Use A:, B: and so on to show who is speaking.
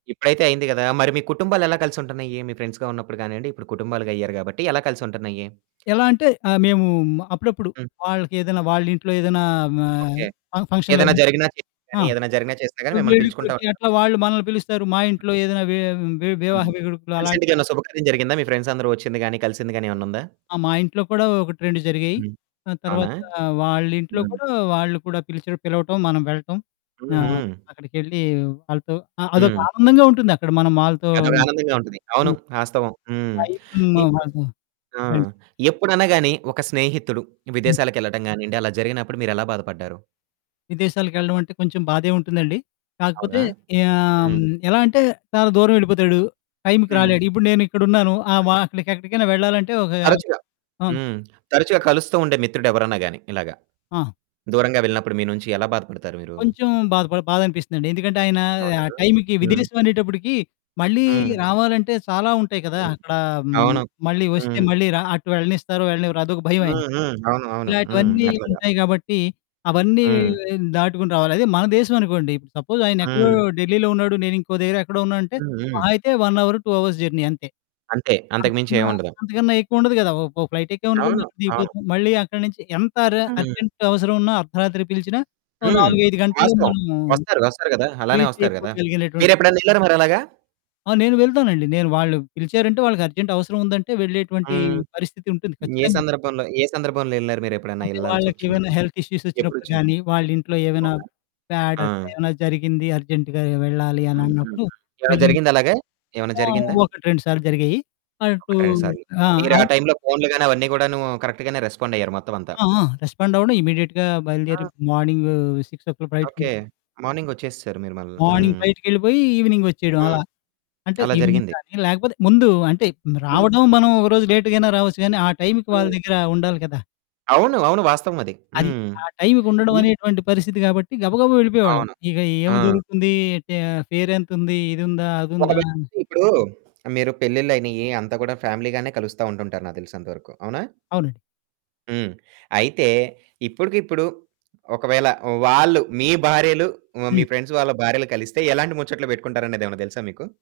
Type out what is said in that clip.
A: ఇప్పుడైతే అయింది కదా! మరి మీ కుటుంబాలేలా కలిసుంటున్నాయి? మీ ఫ్రెండ్స్‌గా ఉన్నపుడు కానండి, ఇప్పుడు కుటుంబాలు గయ్యారు కాబట్టి, ఎలా కలిసి ఉంటున్నాయి?
B: ఎలా అంటే, ఆహ్, మేము అప్పుడప్పుడు
A: హ్మ్.
B: వాళ్ళకేదైనా వాళ్ళ ఇంట్లో ఏదైనా మా
A: ఓకే.
B: ఫ ఫంక్షన్‌లో
A: ఏదైనా
B: ఏమైనా
A: జరిగినా చేసినా కి
B: గాని ఆ!
A: గాని, ఏదైనా జరిగినా చేసినా గాని, మిమ్మల్ని పిలుచుకుంటా
B: వేడుకలకి
A: ఉంటారు.
B: అట్లా వాళ్ళు మనల్ని పిలుస్తారు. మా ఇంట్లో ఏదైనా వే వే
A: హ్మ్.
B: వివాహ వేడుకలు
A: రీసెంట్‌గా
B: అలాంటివి
A: ఏమైనా శుభకార్యం జరిగిందా? మీ ఫ్రెండ్స్ అందరూ వొచ్చింది గాని, కలిసింది గాని, ఏమన్నా ఉందా?
B: ఆ! మా ఇంట్లో కూడా 1, 2 జరిగాయి.
A: హ్మ్.
B: ఆ
A: అవునా?
B: తర్వాత వాళ్ళ ఇంట్లో
A: హ్మ్.
B: కూడా వాళ్ళు కూడా పిలిచు పిలవటం, మనం వెళ్ళటం.
A: హుహు.
B: ఆహ్, అక్కడికెళ్ళి వాళ్ళతో ఆహ్, అదొక
A: హ్మ్.
B: ఆనందంగా ఉంటుందక్కడ మనం వాళ్ళతో
A: అదొక ఆనందంగా ఉంటది. అవును
B: హ్మ్.
A: వాస్తవం, హ్మ్.
B: టైమ్
A: ఇపుడు
B: వాళ్ళతో
A: ఆ!
B: ఫ్రెండ్స్.
A: ఎప్పుడైనా గాని, ఒక స్నేహితుడు
B: హ్మ్.
A: విదేశాలకేళ్ళడం గానియండి. అలా జరిగినప్పుడు, మీరు ఎలా బాధపడ్డారు.
B: విదేశాలకేళ్ళడం అంటే, కొంచెం బాధే ఉంటుందండి. కాకపోతే
A: అవునా?
B: ఆమ్,
A: హ్మ్.
B: ఎలా అంటే, చాలా దూరం వెళ్ళిపోతాడు, టైమ్‌కి
A: హ్మ్.
B: రాలేడు, ఇప్పుడు నేను ఇక్కడ ఉన్నాను. ఆహ్,
A: హ్మ్.
B: మా అక్కడికేక్కడికైనా వెళ్ళాలంటే ఒకా
A: తరచుగా
B: హ్మ్
A: హ్మ్, తరచుగా కలుస్తూ ఉండే మిత్రుడు ఎవరనా గాని ఇలాగా,
B: ఆ!
A: దూరంగా వెళ్ళినప్పుడు మీ నుంచి ఎలా బాధపడతారు మీరు?
B: కొంచెం బాధ పడి బాధ అనిపిస్తుందండి. ఎందుకంటే ఆయన
A: అవునా?
B: ఆ టైమ్‌కి
A: హ్మ్.
B: విదేశం అనేటప్పటికి, మళ్ళీ
A: హ్మ్.
B: రావాలంటే చాలా ఉంటాయి కదా!
A: హ్మ్.
B: అక్కడ హ్మ్,
A: అవును.
B: మళ్ళీ వొస్తే,
A: హ్మ్.
B: మళ్ళీ ర అటు వెళ్ళనిస్తారు, వెళ్ళనివ్వరు అదొక భయం
A: హ్మ్.
B: ఆయనకి.
A: హ్మ్. అవును. అవును హ్మ్.
B: ఇలాంటివన్నీ
A: అట్లాగా.
B: ఉంటాయి గాబట్టి, అవన్నీ
A: హ్మ్.
B: దాటుకొని రావాలి. అదే మన దేశం అనుకోండి. సపోజ్ ఆయన ఎక్కడో
A: హ్మ్.
B: ఢిల్లీలో ఉన్నాడు, నేను ఇంకో దగ్గర ఎక్కడో ఉన్నా అంటే,
A: హ్మ్. హ్మ్.
B: మహా అయితే 1 అవర్ 2 అవర్స్ జర్నీ అంతే.
A: అంతే అంతకు
B: అంతకన్నా,
A: మించేముండదు.
B: అంతకన్నా ఎక్కువ ఉండదు కదా! ఓ ఓ ఫ్లైటేక్కామనుకోండి,
A: అవును.
B: అక్కడ
A: అవును.
B: దిగిపోతాం. మళ్ళీ అక్కడి నించి ఎంత ర
A: హ్మ్.
B: అర్జెంట్ అవసరం ఉన్నా, అర్ధరాత్రి పిలిచినా, ఓ
A: హ్మ్.
B: 4, 5 గంటల్లో
A: వాస్తవం.
B: మనము
A: వొస్తారు, వొస్తారు కదా! అలానే
B: ప్రీతి
A: వొస్తారు
B: ఎక్కువ
A: కదా!
B: కలిగినటువంటి
A: మీరేప్పుడైనా ఏళ్లారా మరలాగా?
B: ఆ! నేను వెళ్తానండి. నేను వాళ్ళు పిలిచారు అంటే, వాళ్ళకి అర్జెంట్ అవసరముందంటే, వెళ్ళేటువంటి
A: హ్మ్.
B: పరిస్థితి ఉంటుంది
A: ఏ
B: ఖచ్చితంగా.
A: సందర్భంలో, ఏ సందర్భంలో ఏళ్లారు? మీరేప్పుడైనా
B: అంటే వాళ్ళకేమైనా
A: ఏళ్ళాల్సొచ్చినప్పుడు?
B: హెల్త్ ఇష్యూస్ వొచ్చినప్పుడు
A: ఎప్పుడొచ్చింది?
B: గానీ, వాళ్ళ ఇంట్లో ఏమైనా
A: అవునా?
B: బ్యాడ్
A: ఆ!
B: అట్లా ఏమైనా జరిగింది అర్జెంట్‌గా నేనూ వెళ్ళాలి అని
A: హ్మ్. హ్మ్. హ్మ్.
B: అన్నప్పుడు
A: ఏమైనా
B: వెళ్ళి
A: జరిగిందాలాగా? ఏమన్నా
B: ఆ!
A: జరిగిందా?
B: 1, 2 సార్లు జరిగాయి. అటూ
A: 1, 2 సార్లు.
B: ఆ!
A: మీరు ఆ
B: అది
A: టైమ్‌లో ఫోన్లు గాని, అవన్నీ కూడాను కరెక్ట్‌గానే రెస్పాండ్ అయ్యారు మొత్తం అంతా.
B: ఆ! ఆ! రెస్పాండ్ అవ్వడం, ఇమ్మీడియేట్‌గా బయలుదేరి
A: ఆ!
B: Morning 6:00
A: okay.
B: ఫ్లైయిట్‌‌కెళ్ళిపోయి.
A: మార్నింగ్ వొచ్చేసేసారు మీరు మళ్ళా.
B: మార్నింగ్
A: హ్మ్.
B: ఫ్లైట్‌కేళ్ళిపోయి ఈవెనింగ్ వచ్చేయడం అలా.
A: హ్మ్.
B: అంటే
A: అలా
B: ఈవెనింగ్
A: జరిగింది.
B: గానీ, లేకపోతే ముందు అంటే,
A: హ్మ్.
B: రావడం మనం ఒక రోజు లేట్‌గా అయినా రావొచ్చు గానీ, ఆ టైమ్‌కి వాళ్ళ
A: హ్మ్.
B: దగ్గర ఉండాలి కదా!
A: అవును. అవును. వాస్తవం అది.
B: అది.
A: హ్మ్.
B: ఆ టైమ్‌కి ఉండడం
A: ఈ
B: అనేటటువంటి పరిస్థితి కాబట్టి గబగబా వెళ్ళిపోయేవాళ్ళం.
A: అవును.
B: ఇక ఏమి
A: ఆ!
B: జరుగుతుంది టే ఫేరేంతుంది? ఇదుందా? అదుందా
A: ఒకవేళ
B: అని.
A: ఇప్పుడు మీరు పెళ్ళిళ్ళు అయినాయి, అంతా కూడా ఫ్యామిలీ గానే కలుస్తా ఉంటుంటారు నాకు తెలిసినంతవరకు, అవునా?
B: అవునండి.
A: హ్మ్. అయితే ఇప్పడుకిప్పుడు, ఒకవేళ వాళ్ళు, మీ భార్యలు వ మీ
B: హ్మ్.
A: ఫ్రెండ్స్ వాళ్ళ భార్యలు కలిస్తే ఎలాంటి ముచ్చట్లు పెట్టుకుంటారనేదేమన్నా తెలుసా మీకు?